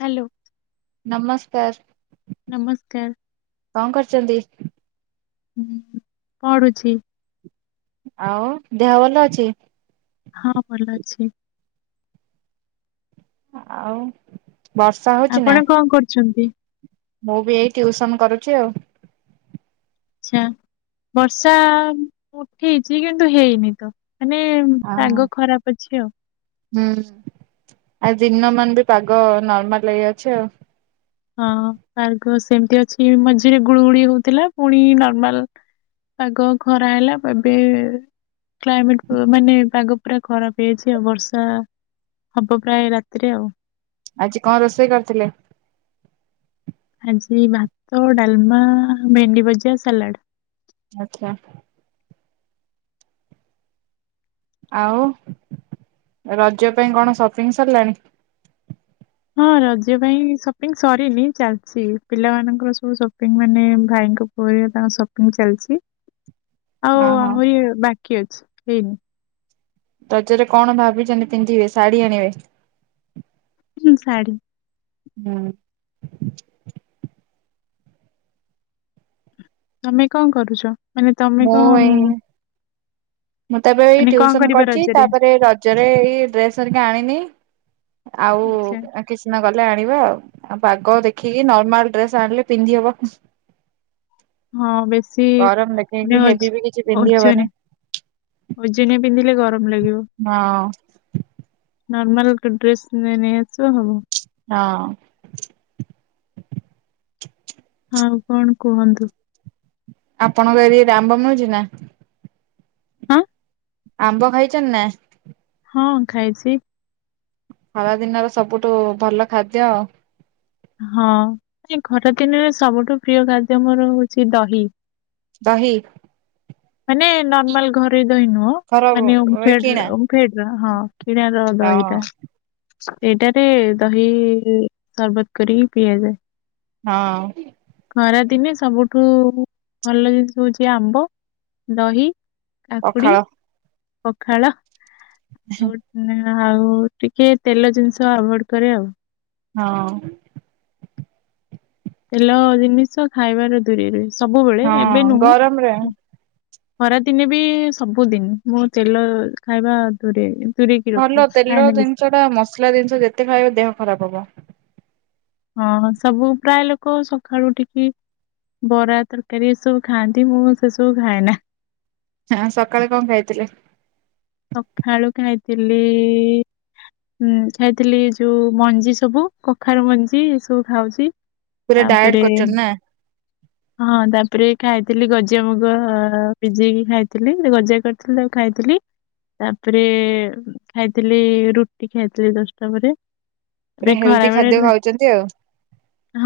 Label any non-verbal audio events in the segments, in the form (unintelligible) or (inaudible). Hello. ନମସ୍କାର। ନମସ୍କାର। କଣ କରୁଚନ୍ତି? ହୁଁ ଉଁ ଉ ପଢ଼ୁଛି। ଆଉ ଦେହ ଭଲ ଅଛି? ହଁ ଭଲ ଅଛି। ଆଉ ବର୍ଷା ହଉଛି ନା? ଆପଣ କଁ କରୁଛନ୍ତି? ମୁଁ ବି ଏଇ ଟ୍ୟଉସନ କରୁଚି ଆଉ। ଆଚ୍ଛା ବର୍ଷା ଉଠେଇଚି କିନ୍ତୁ ହେଇନି ତ। ମାନେ ହଁ ପାଗ ଖରାପ ଅଛି ଆଉ। ହୁଁ ଆଉ ଦିନ ମାନ ବି ପାଗ ନର୍ମାଲ ଏଇ ଅଛି ଆଉ। ହଁ ଆର୍ଗ ସେମତି ଅଛି ମଝିରେ ଗୁଳୁ ଗୁଳି ହଉଥିଲା ପୁଣି ନର୍ମାଲ୍। ପାଗ ଖରା ହେଲା ପ ଏବେ କ୍ଲାଇମେଣ୍ଟ୍ ପ ମାନେ ପାଗ ପୁରା ଖରାପ ହେଇଯାଇଛି ଆଉ ବର୍ଷା ହବ ପ୍ରାୟେ ରାତିରେ ଆଉ। ଆଜି କଁ ରୋଷେଇ କରିଥିଲେ? ଆଜି ଭାତ ଡାଲମା ଭେଣ୍ଡି ଭଜା ସାଲାଡ୍। ଆଚ୍ଛା। ଆଉ ରଜ ପାଇଁ କଣ ସପିଙ୍ଗ ସରିଲାଣି? ହଁ ରଜ ପାଇଁ ସପିଙ୍ଗ୍ ସରିନି ଚାଲଛି ପିଲାମାନଙ୍କର ସବୁ ସପିଙ୍ଗ୍ ମାନେ ଭାଇଙ୍କୁ ହୁଏ ତାଙ୍କ ସପିଂ ଚାଲଚି। ଅଁ ହଁ। (unintelligible) ବାକି ଅଛି ହେଇନି। ରଜରେ କଣ ଭାବିଚନ୍ତି ପିନ୍ଧିବେ ଶାଢ଼ୀ ଆଣିବେ? ହୁଁ ଶାଢୀ। ହୁଁ। ତମେ କଣ କରୁଚ ମାନେ ତମେ ମୁଁ ଏଇ କଣ? ମୁଁ ତଏ ବେ ଏଇ ମାନେ କଣ ଟ୍ୟୁସନ କରିବ କରିଚି ରଜରେ ତାପରେ ରଜରେ ଏଇ ଡ୍ରେସ୍ ହରିକା ଆଣିନି। ଆଉ ଆଚ୍ଛା ଏଁ କିଏ ସିନା ଗଲେ ଆଣିବ ଆଉ ପାଗ ଦେଖିକି ନର୍ମାଲ୍ ଡ୍ରେସ୍ ଆଣିଲେ ପିନ୍ଧି ହବ। ହଁ ବେଶୀ ଗରମ ଦେଖିକି ହେଭି (unintelligible) ବି କିଛି ପିନ୍ଧି ହବନି। ଓଜନ ଓଜନିଆ ପିନ୍ଧିଲେ ଗରମ ଲାଗିବ। ହଁ। ନର୍ମାଲ୍ ଗୋଟେ ଡ୍ରେସ୍ ମାନେ ନେଇ ଆସିବ ହବ। ହଁ। (inaudible) ଆଉ କଣ କୁହନ୍ତୁ? ଆପଣଙ୍କ ଏରିଆ ରେ ଆମ୍ବ ମିଳୁଚି ନା? ହାଁ? ଆମ୍ବ ଖାଇଚନ୍ତି ନା? ହଁ ଖାଇଚି। ଖରା ଦିନର ସବୁଠୁ ଭଲ ଖାଦ୍ୟ ଆଉ। ହଁ (unintelligible) ଖରା ଦିନରେ ସବୁଠୁ ପ୍ରିୟ ଖାଦ୍ୟ ମୋର ହଉଚି ଦହି। ଦହି। ମାନେ ନର୍ମାଲ ଘରେ ଦହି ନୁହଁ ଘର ମାନେ ଏ ଓମଫେର୍ଡ କିଣା ଓମ୍ ଫେଡ଼୍ର ହଁ କିଣା ର ହଁ ଦହିଟା। ସେଇଟାରେ ଦହି ସର୍ବତ କରିକି ପିଆଯାଏ। ହଁ। ଖରାଦିନେ ସବୁଠୁ ଭଲ ଜିନ୍ଷ ହଉଚି ଆମ୍ବ। ଦହି କାକୁଡି ପଖାଳ ପଖାଳ ଆଉ ନା ଆଉ ଟିକେ ତେଲ ଜିନିଷ ଆଭଏଡ କରେ ଆଉ। ହଁ। ତେଲ ଜିନିଷ ଖାଇବାରେ ଦୂରେଇ ରୁହେ ସବୁବେଳେ ହଁ ଏବେ ନୁହଁ। ଗରମରେ ଖରାଦିନେ ବି ସବୁଦିନି ମୁଁ ତେଲ ଖାଇବା ଦୂରେଇ ଦୂରେଇକି ଭଲ ରଖେ ତେଲ ଖାଏ ନାଲି। ଜିନିଷ ଟା ମସଲା ଜିନିଷ ଯେତେ ଖାଇବ ଦେହ ଖରାପ ହବ। ହଁ ସବୁ ପ୍ରାୟ ଲୋକ ସକାଳୁ ଉଠିକି ବରା ତରକାରୀ ଏ ସବୁ ଖାଆନ୍ତି ମୁଁ ସେସବୁ ଖାଏ ନା। ହଁ ସକାଳେ କଣ ଖାଇଥିଲେ। ସଖାଳୁ ଖାଇଥିଲି ଇ ହୁଁ ଖାଇଥିଲି ଯୋଉ ମଞ୍ଜି ସବୁ କଖାରୁ ମଞ୍ଜି ଏ ସବୁ ଖାଉଚି। ପୁରା ଡାଏଟ ତାପରେ କରୁଛନ୍ତି ନା ହଁ ତାପରେ ଖାଇଥିଲି ଗଜା ମୁଗ ଭିଜେଇକି ଖାଇଥିଲି ଗଜା କରିଥିଲି ତାକୁ ଖାଇଥିଲି। ତାପରେ ଖାଇଥିଲି ରୁଟି ଖାଇଥିଲି ଦଶଟା ପରେ। ପୁରା ଏବେ ଖରା ହେଲ୍ଦି ଖାଦ୍ୟ ବେଳେ ଖାଉଛନ୍ତି ଆଉ।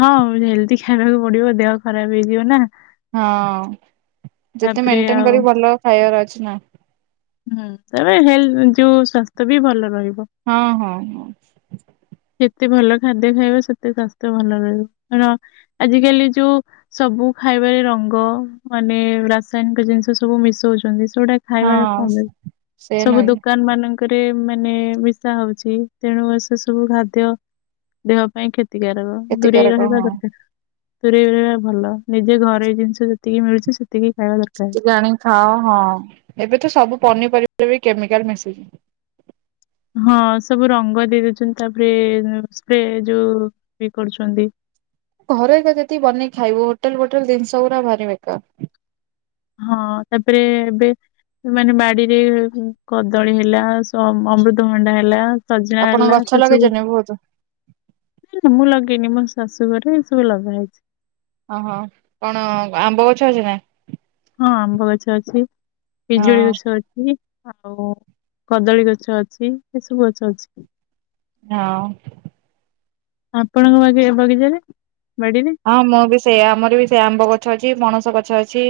ହଁ ହେଲ୍ଦି ଖାଇବାକୁ ପଡିବ ଦେହ ଖରାପ ହେଇଯିବ ନା। ହଁ ଯେତେ ତାପରେ ମେଣ୍ଟେନ ଆଉ କରି ଭଲ ଖାଇବାର ଅଛି ନା। ହୁଁ ତାପରେ ହେଲ ଯୋଉ ସ୍ୱାସ୍ଥ୍ୟ ବି ଭଲ ରହିବ। ହଁ ହଁ। ସେତେ ଭଲ ଖାଦ୍ୟ ଖାଇବ ସେତେ ସ୍ୱାସ୍ଥ୍ୟ ଭଲ ରହିବ ତାର ଆଜି କାଲି ଯୋଉ ସବୁ ଖାଇବାରେ ରଙ୍ଗ ମାନେ ରାସାୟନିକ ଜିନିଷ ସବୁ ମିଶଉଛନ୍ତି ସେଉଡା ଖାଇବାରେ ହଁ। କମ୍ ସେ ସବୁ ନୁହେଁ କି ଦୋକାନ ମାନ ରେ ମାନେ ମିଶା ହଉଚି ତେଣୁ ସେ ସବୁ ଖାଦ୍ୟ ଦେହ ପାଇଁ କ୍ଷ ତିକାରକ ଦୂରେଇ କ୍ଷତିକାରକ ରହିବା ହଁ ଦର୍କାର୍। ଦୂରେଇ ରହିବା ଭଲ ନିଜେ ଘରେୋଇ ଜିନ୍ଷ ଯେତିକି ମିଳୁଛି ସେ ତିକି ଖାଇବା ଦ ସେ ଜଣି ଖାଅ ହଁ ଏବେ ତ ସବୁ ପନିପରିବାରେ ବି କେମିକାଲ୍ ମିଶି ହଁ ସବୁ ରଙ୍ଗ ଦେଇଦଉଚନ୍ତି ତାପ୍ରେ ସ୍ପ୍ରେ ଯୋଉ ଇଏ କରୁଛନ୍ତି। ଘରେ ଏକା ଯେତିକି ବନେଇ ଖାଇବୁ ହୋଟେଲ ଫୋଟେଲ ଜିନ୍ଷ ଗୁରା ଭାରି ବେକାର୍। ହଁ ତାପ୍ରେ ଏବେ ମାନେ ବାଡିରେ କଦଳୀ ହେଲା ସମ୍ ଅମୃତଭଣ୍ଡା ହେଲା ସଜନା ଆପଣ ହେଲା ଗଛ ସେ ସବୁ ଲଗେଇଛନ୍ତି ବହୁତ ମୁଁ ଲଗେଇନି ମୋ ଶାଶୁ ଘରେ ଏ ସବୁ ଲଗା ହେଇଚି। ଅ‌ହ କଣ ଆମ୍ବ ଗଛ ଅଛି ନା? ହଁ ଆମ୍ବ ଗଛ ଅଛି ହଁ ପିଜୁଳି ଗଛ ଅଛି। ଆଉ କଦଳୀ ଗଛ ଅଛି ଏସବୁ ଗଛ ଅଛି। ଝାଉ। ଆପଣଙ୍କ ବଗି ବଗିଚାରେ ବାଡ଼ିରେ? ହଁ ମୁଁ ବି ସେଇଆ ଆମର ବି ସେଇଆ ଆମ୍ବ ଗଛ ଅଛି ପଣସ ଗଛ ଅଛି।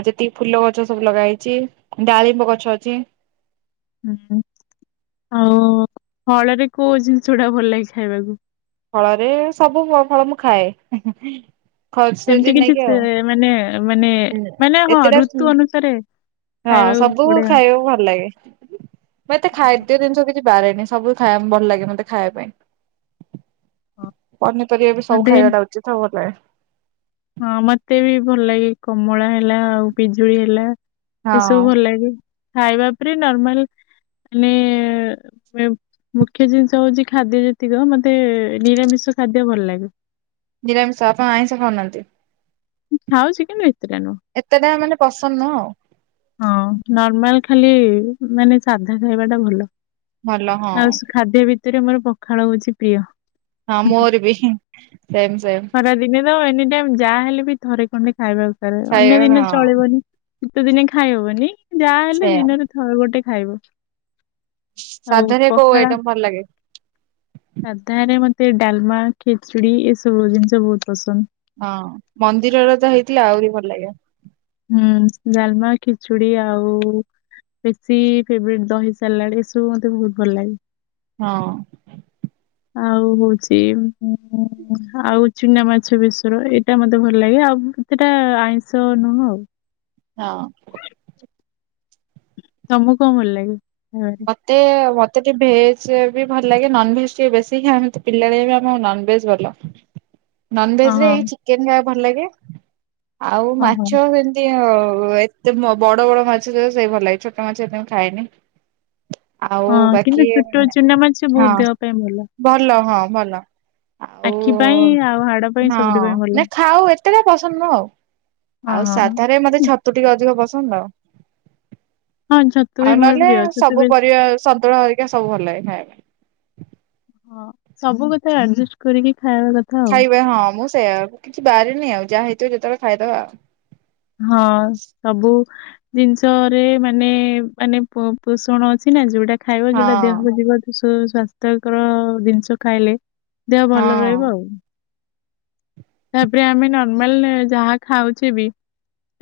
ଆଉ ଯେତିକି ଫୁଲ ଗଛ ସବୁ ଲଗା ହେଇଛି ଡାଳିମ୍ବ ଗଛ ଅଛି। ଉଁ ହୁଁ ଆଉ ଫଳରେ କୋଉ ଜିନିଷ ଗୁଡ଼ା ଭଲ ଲାଗେ ଖାଇବାକୁ? ଫଳରେ ସବୁ ଫଳ ଫଳ ମୁଁ ଖାଏ। ସେମିତି ଖର୍ଚ୍ଚ କିଛି ନେଇକି ଆଉ। ସେ ମାନେ ମାନେ ହୁଁ ମାନେ ହଁ ଏତେଟା ଋତୁ ଅନୁସାରେ ହଁ ଖାଇବାକୁ ସବୁ ବଢିଆ ଖାଇବାକୁ ଭଲ ଲାଗେ। ମୁଁ ଏତେ ଖାଦ୍ୟ ଜିନିଷ କିଛି ବାରେନି ସବୁୁ ଖାଇବା ଭଲ ଲାଗେ ମତେ ଖାଇବା ପାଇଁ। ପନିପରିବା ବି ସବୁ ଖାଇବା ଟା ଉଚିତ୍ ଆଉ ଭଲ ଲାଗେ। ହଁ ମତେ ବି ଭଲ ଲାଗେ କମଳା ହେଲା ଆଉ ପିଜୁଳି ହେଲା ଏସବୁ ହଁ ଭଲ ଲାଗେ ଖାଇବା ଉପରେ ନର୍ମାଲ୍ ମାନେ ମୁଖ୍ୟ ଜିନିଷ ହଉଛି ଖାଦ୍ୟ ଯେତିକ ମତେ ନିରାମିଷ ଖାଦ୍ୟ ଭଲ ଲାଗେ। ନିରାମିଷ ଆପଣ ଆଇଁଷ ଖାଉନାହାନ୍ତି? ଖାଉଛି କିନ୍ତୁ ଏତେଟା ନୁହଁ। ଏତେଟା ମାନେ ପସନ୍ଦ ନୁହଁ ଆଉ। ହଁ ନର୍ମାଲ ଖାଲି ମାନେ ସାଧା ଖାଇବା ଟା ଭଲ। ଭଲ ହଁ। ଆଉ ସ- ଖାଦ୍ୟ ଭିତେରେ ମୋର ପଖାଳ ହଉଛି ପ୍ରିୟ। ହଁ ମୋର ବି ସେମ୍ ସେମ୍। ଖରା ଦିନେ ତ ଏନି ଟାଇମ୍ ଯାହା ହେଲେ ବି ଥରେ ଖଣ୍ଡେ ଖାଇବାକୁସା ରେ ଅନ୍ୟ ଖାଇବା ଦିନେ ହଁ ଚଳିବନି। ଶୀତ ଦିନେ ଖାଇହବନି ଯାହା ହେଲେ ସେଇଆ। ଦିନରେ ଥରେ ଗୋଟେ ଖାଇବ। ଆଉ ସାଧାରେ କୋଉ ପଖାଳ ଆଇଟମ ଭଲ ଲାଗେ ସାଧାରେ ମତେ ଡ଼ାଲମା, ଖେଚୁଡ଼ି ଏସବୁ ଜିନିଷ ବହୁତ୍ ପସନ୍ଦ। ହଁ ମନ୍ଦିରର ତ ହେଇଥିଲେ ଆହୁରି ଭଲ ଲାଗିବ। ହୁଁ ଡାଲମା, ଖେଚୁଡ଼ି ଆଉ ବେଶୀ ଫେବରେଟ୍ ଦହି ସାଲାଡ୍ ଏସବୁ ମତେ ବହୁତ୍ ଭଲ ଲାଗେ। ହଁ। ଆଉ ହଉଛି ଆଉ ଚୁନା ମାଛ ବେସର ଏଇଟା ମତେ ଭଲ ଲାଗେ ଆଉ ସେଇଟା ଆଇଁଷ ନୁହଁ ଆଉ। ହଁ। ତମକୁ କଣ ଭଲ ଲାଗେ ଖାଇବା? ମତେ ମତେ ଟିକେ ଭେଜ୍ ରେ ବି ଭଲ ଲାଗେ ନନଭେଜ୍ ଟିକେ ବେଶୀ ଆମେତ ପିଲାଳିଆ ଆମ ନନ୍ଭେଜ ଭଲ। ନନଭେଜ୍ ରେ ଓହୋ ଏଇ ଚିକେନ୍ ଖାଇବାକୁ ଭଲ ଲାଗେ ଆଉ ଓହୋ ମାଛ ସେ (unintelligible) ଏତେ ବଡ଼ ବଡ଼ ମାଛ ତକ ସେଇ ଭଲ ଲାଗେ ଛୋଟ ମାଛ ଏତେ ମୁଁ ଖାଏନି। ଆଉ ହଁ କିନ୍ତୁ ବାକି ଛୋଟ ଚୁନା ମାଛ ବହୁତ୍ ହଁ ଦେହ ପାଇଁ ଭଲ। ଭଲ ହଁ ଭଲ। ଆଉ ଆଖି ପାଇଁ ହଁ ଆଉ ହାଡ ପାଇଁ ସବୁଠି ପାଇଁ ଭଲ ନା ଖାଉ ଏତେଟା ପସନ୍ଦ ନୁହଁ ଆଉ। ହଁ ଆଉ ସାଧାରେ ମତେ ହଁ ଛତୁ ଟିକେ ଅଧିକ ପସନ୍ଦ ଆଉ। ହଁ ଛତୁ ବି ଆଉ ମୋର ନହେଲେ ପ୍ରିୟ ଛ ସବୁ ପରିବା ସନ୍ତୁଳା ହେରିକା ସବୁ ଭଲ ଲାଗେ ଖାଇବା ପାଇଁ। ହଁ ସବୁ କଥା ଆଡ଼ଜେଷ୍ଟ୍ କରିକି ଖାଇବା କଥା। ଆଉ ଖାଇବେ ହଁ ମୁଁ ସେଇଆ କିଛି ବାରେନି ଆଉ ଯାହା ହେଇଥିବ ଯେତେବେଳେ ଖାଇଦବା ଆଉ‌। ହଁ ସବୁ। ଜିନିଷରେ ମାନେ ମାନେ ପୋ ପୋଷଣ ଅଛି ନା ଯୋଉଟା ଖାଇବା ଯୋଉଟା ହଁ। ଦେହକୁ ଯିବ ସ ସ୍ଵାସ୍ଥ୍ୟକର ଜିନିଷ ଖାଇଲେ। ଦେହ ଭଲ ହଁ ରହିବ ଆଉ। ତାପରେ ଆମେ ନର୍ମାଲ ଯାହା ଖାଉଛେ ବି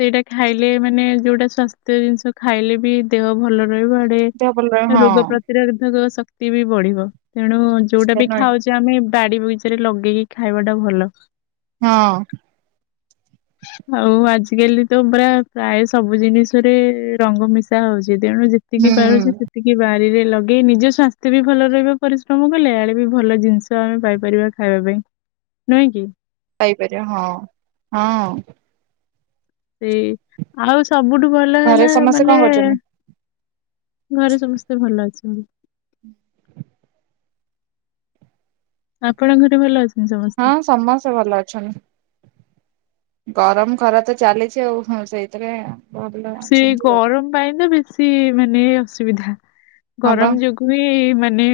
ସେଇଟା ଖାଇଲେ ମାନେ ଯୋଉଟା ସ୍ୱାସ୍ଥ୍ୟ ଜିନିଷ ଖାଇଲେ ବି ଦେହ ଭଲ ରହିବ। ଦେହ ଭଲ ରହ ତ ହଁ ରୋଗ ପ୍ରତିରୋଧକ ଶକ୍ତି ବି ବଢିବ ତେଣୁ ଯୋଉଟା ବି ଖାଉଛେ ଆମେ ବାଡି ବଗିଚାରେ ଲଗେଇକି ଖାଇବା ଟା ଭଲ। ହଁ ଆଉ ଆଜିକାଲି ତ ପୁରା ପ୍ରାୟ ସବୁ ଜିନିଷରେ ରଙ୍ଗ ମିଶା ହଉଛି ତେଣୁ ଯେତିକି ହୁଁ। ପାରୁଛ ସେ ସେତିକି ବାରିରେ ଲଗେଇ ନିଜ ସ୍ୱାସ୍ଥ୍ୟ ବି ଭଲ ରହିବ ପରିଶ୍ରମ କଲେ ଆଡେ ବି ଭଲ ଜିନିଷ ତ ଆମେ ପାଇପାରିବା ଖାଇବା ପାଇଁ ନୁହେଁ କି? ପାଇପାରିବା ହଁ ହଁ। ସେଇ ଆଉ ସବୁଠୁ ଭଲ ଘରେ ହେଲା ସମସ୍ତେ କଣ ମାନେ କରୁଛନ୍ତି? ଘରେ ସମସ୍ତେ ଭଲ ଅଛନ୍ତି। ଆପଣଙ୍କ ଘରେ ଭଲ ଅଛ? ହଁ ସମସ୍ତେ ଭଲ ଅଛନ୍ତି। ଗରମ ଖରା ତ ଚାଲିଛି ଆଉ ହଁ ସେଇଥିରେ ଭଲ ସେଇ ଅଛନ୍ତି ଆଉ। ଗରମ ପାଇଁ ତ ବେଶୀ ମାନେ ଅସୁବିଧା ହଁ ବା ଗରମ ଯୋଗୁ ହୁଏ ମାନେ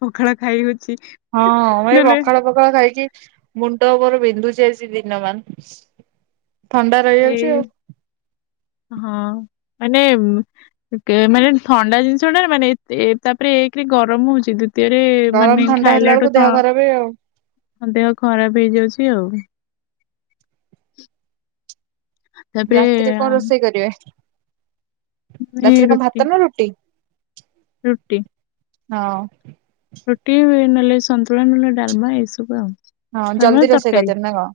ପଖାଳ ଖାଇ ହଉଛି। ହଁ ମୁଁ ଏ ନହେଲେ ପଖାଳ ପଖାଳ ଖାଇକି ମୁଣ୍ଡ ମୋର ବିନ୍ଧୁଛି ଆଜି ଦିନମାନ। ଥଣ୍ଡା ରହିଯାଉଛି ଆଉ। ସେଇ ହଁ ମାନେ ମାନେ ଥଣ୍ଡା ଜିନିଷଟା ମାନେ ଏ ତାପରେ ଏକରେ ଗରମ ହଉଛି। ଦ୍ୱିତୀୟରେ ଗରମ ମାନେ ଥଣ୍ଡା ହେଲା ବେଳକୁ ଖାଇଲାଠୁ ଦେହ ହଁ ଖରାପ ଆଉ। ହଁ ଦେହ ଖରାପ ହେଇଯାଉଛି ଆଉ। ତାପରେ ରାତିରେ କଣ ରୋଷେଇ କରିବେ ରାତିରେ କଣ ଭାତ ନା ରୁଟି? ରୁଟି। ହଁ ରୁଟି ନହେଲେ ସନ୍ତୁଳା ନହେଲେ ଡାଲମା ଏଇ ସବୁ ଆଉ ହଁ ଜଲ୍ଦି ଡ଼ାଲମା ରୋଷେଇ ତରକାରୀ। କରିଦେବେ ନା କଣ?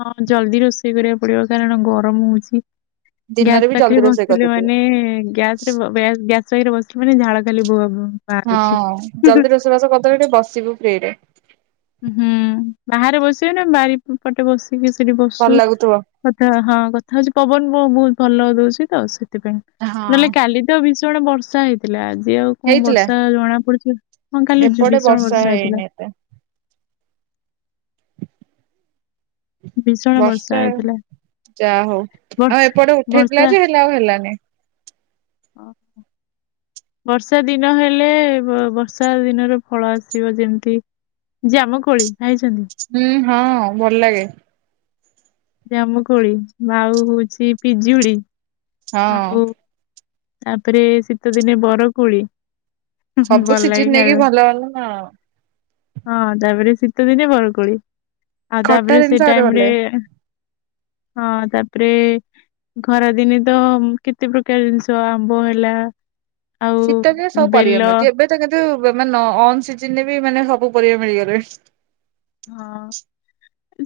ହଁ ଜଲଦି ରୋଷେଇ କରିବାକୁ ପଡିବ କାରଣ ଗରମ ହଉଛି। ଦିନରେ ଗ୍ୟାସ ବି ପାଖରେ ଜଲ୍ଦି ରୋଷେଇ ବସିଥିଲେ କରିଦେଇଥିବେ। ମାନେ ଗ୍ୟାସ ରେ ବ ଗ୍ୟାସ ସେଇଠି ବସିଲେ ମାନେ ଝାଳ ଖାଲି ବୁହେ ବାହାରୁଛି ଜଲଦି ରୋଷେଇବାସ କରିଦେଲେ ଟିକେ ବସିବୁ ଫ୍ରୀରେ। ହୁଁ ବାହାରେ ବସିବେ ନା ବାରି ପଟେ ବସିକି ସେଠି ଭଲ ବସୁ ଲାଗୁଥିବ। କଥା ହଁ କଥା ହଉଛି ପବନ ବହୁତ ଭଲ ଦଉଛି ତ ସେଥିପାଇଁ ହଁ ନହେଲେ କାଲି ତ ଭୀଷଣ ବର୍ଷା ହେଇଥିଲା ଆଜି ଆଉ କଣ ହେଇଥିଲା? ବର୍ଷା ଜଣା ପଡୁଛି। ହଁ କାଲି ଏପଟେ ଭୀଷଣ ବର୍ଷା ହେଇନି ହେଇଥିଲା। ଏତେ ଭୀଷଣ ବର୍ଷା ହେଇଥିଲା ଯାହା ହଉ ଆଉ ବର୍ଷା ଏପଟେ ଉଠେଇଥିଲା ବର୍ଷା ଯେ ହେଲା ଆଉ ହେଲାନି। ଅ ହ ବର୍ଷା ଦିନ ହେଲେ ବର୍ଷା ଦିନର ଫଳ ଆସିବ ଯେମିତି ଜାମୁକୋଳି ଖାଇଛନ୍ତି? ହୁଁ ହଁ ଭଲ ଲାଗେ। ଜାମୁକୁଳି ଆଉ ହଉଛି ପିଜୁଳି। ହଁ ଆଉ ତାପରେ ଶୀତଦିନେ ବରକୋଳି ସବୁ ଭଲ ଲାଗେ ସିଜିିନ ନେଇକି ଖାଇବା ଭଲ ଭଲ ନା ଆଉ। ହଁ ତାପରେ ଶୀତ ଦିନେ ବରକୋଳି, ଆଉ ଖଟା ତାପରେ ସେ ଜିନିଷ ଆହୁରି ଭଲ ଟାଇମରେ ଲାଗେ। ହଁ, ତାପରେ ଖରାଦିନେ ତ କେତେ ପ୍ରକାର ଜିନିଷ ତ ଆମ୍ବ ହେଲା ଆଉ ଶୀତ ଦିନେ ସବୁ ପରିବା ବେଲ ମିଳୁଛି ଏବେ ତ କିନ୍ତୁ ମାନେ ଅନ ସିଜନରେ ବି ମାନେ ସବୁ ପରିବା ମିଳିଗଲେଣି। ହଁ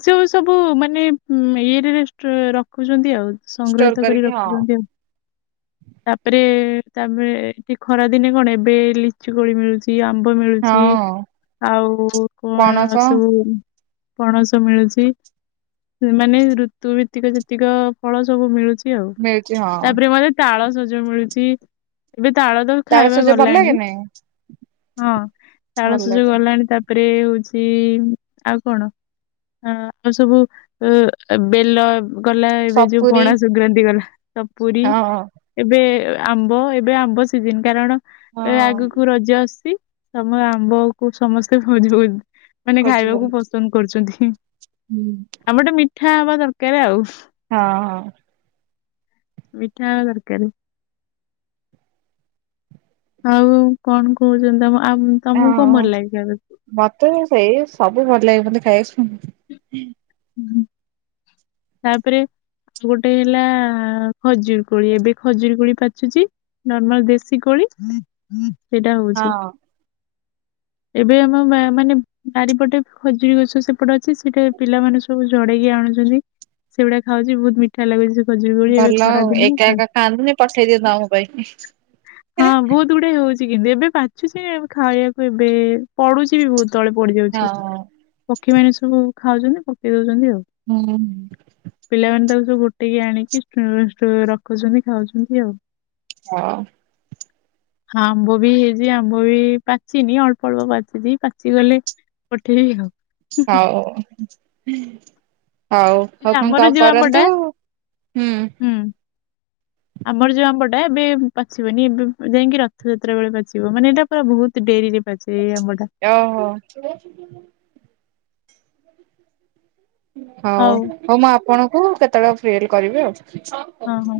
ଯଉ ସବୁ ମାନେ ଇଏରେ ରେଷ୍ଟ ରଖୁଛନ୍ତି ଆଉ ଷ୍ଟୋର ସଂଗ୍ରହିତ କରି କରିକି ହଁ ରଖୁଛନ୍ତି ଆଉ। ତାପରେ ତାପରେ ଏଠି ଖରାଦିନେ କଣ ଏବେ ଲି ଲିଚୁ କୋଳି ମିଳୁଛି ଆମ୍ବ ମିଳୁଛି ହଁ ଆଉ କଣ ପଣସ ସବୁ ପଣସ ମିଳୁଛି, ମାନେ ଋତୁ ଭିତ୍ତିକ ଯେତିକ ଫଳ ସବୁ ମିଳୁଛି। ଏମିତି ଆଉ ମିଳୁଛି ହଁ। ତାପରେ ମଧ୍ୟ ତାଳସଜ ମିଳୁଛି, ଏବେ ତାଳ ତ ଖାଇବା ସଜ ଭଲ ଗଲାଣି ଲାଗେନି ହଁ ଭଲ ତାଳସଜ ଲାଗେ ଗଲାଣି ତା ତାପରେ ହଉଛି ଆଉ କଣ? ଅ ଆଉ ସବୁ ଅ ବେଲ ଗଲା ଏବେ ଯୋଉ ସପୁରୀ ପଣା ସଂକ୍ରାନ୍ତି ଗଲା ସପୁରୀ, ହଁ ଏବେ ଆମ୍ବ ଏବେ ଆମ୍ବ ସିଜନ କାରଣ ଏବେ ହଁ। ଆଗକୁ ରଜ ଆସୁଛି। ତମ ଆମ୍ବକୁ ସମସ୍ତେ ଭଜି ମାନେ ଖାଇବାକୁ ପସନ୍ଦ କରୁଛନ୍ତି। ହୁଁ ଆମ୍ବଟା ମିଠା ହବା ଦରକାର ଆଉ। ହଁ ହଁ (unintelligible) ଦରକାରେ। ଆଉ କଣ କହୁଛନ୍ତି ତମ ତମକୁ ହଁ କଣ ହଁ। ଭଲ ଲାଗେ ଖାଇବାକୁ? ମତେ ସେଇ ସବୁ ଭଲ ଲାଗେ ମୋତେ ଖାଇବାକୁ (unintelligible) ହୁଁ ହୁଁ ତାପରେ ଗୋଟେ ହେଲା ଖଜୁର କୋଳି, ଏବେ ଖଜୁରି କୋଳି ପାଚୁଛି। ନର୍ମାଲ ଦେଶୀ କୋଳି, ସେଇଟା ହଉଛି। ହଁ। ଏବେ ଆମ ମାନେ ବାରିପଟେ ଖଜୁରୀ ଗଛ ସେପଟେ ଅଛି ସେଠି ପିଲାମାନେ ସବୁ ଝଡେଇକି ଆଣୁଛନ୍ତି। ସେଗୁଡା ଖାଉଛି ବହୁତ ମିଠା ମିଠା ଲାଗୁଛି ସେ ଖଜୁରୀ କୋଳି ଏବେ ଭଲ ଖରା ଆଉ ଦିନ ଏକା ତ। ଏକା ଖାଆନ୍ତୁନି ପଠେଇ ଦିଅନ୍ତୁ ଆମ ପାଇଁ। ହଁ ବହୁତ ଗୁଡେ ହଉଛି କିନ୍ତୁ ଏବେ ପାଚୁଛି ଖାଇବାକୁ ଏବେ ପଡୁଛି ବି ବହୁତ ତଳେ ପଡିଯାଉଛି, ହଁ। ପକ୍ଷୀମାନେ ସବୁ ଖାଉଛନ୍ତି ପକେଇଦଉଛନ୍ତି ଆଉ। ହୁଁଁହୁଁ ପିଲାମାନେ ତାକୁ ସବୁ ଗୋଟେଇକି ଆଣିକି ରଖୁଛନ୍ତି ଖାଉଛନ୍ତି ଆଉ। ହଁ (inaudible) ହଁ ଆମ୍ବ ବି ହେଇଛି ଆମ୍ବ ବି ପାଚିନି, ଅଳ୍ପ ଅଳ୍ପ ପାଚିଛି ପାଚିଗଲେ। ହଉ, ଠିକ ହଉ। ହଉ ହଉ ହୁଁ ହଉ ଏ କଣ ଆମର କଣ ଯୋଉ ଆମ୍ବଟା କରନ୍ତୁ, ହୁଁ ଆମର ଯୋଉ ଆମ୍ବଟା ଏବେ ପାଚିବନି ଏବେ ଯାଇକି ରଥଯାତ୍ରା ବେଳେ ପାଚିବ ମାନେ ଏଇଟା ପୁରା ବହୁତ ଡେରିରେ ପାଚେ ଏ ଆମ୍ବଟା। ଅହ ହଉ ହଉ ମୁଁ ଆପଣଙ୍କୁ କେତେବେଳେ ଫ୍ରି ହେଲେ କରିବି ଆଉ। ହଁ ହଁ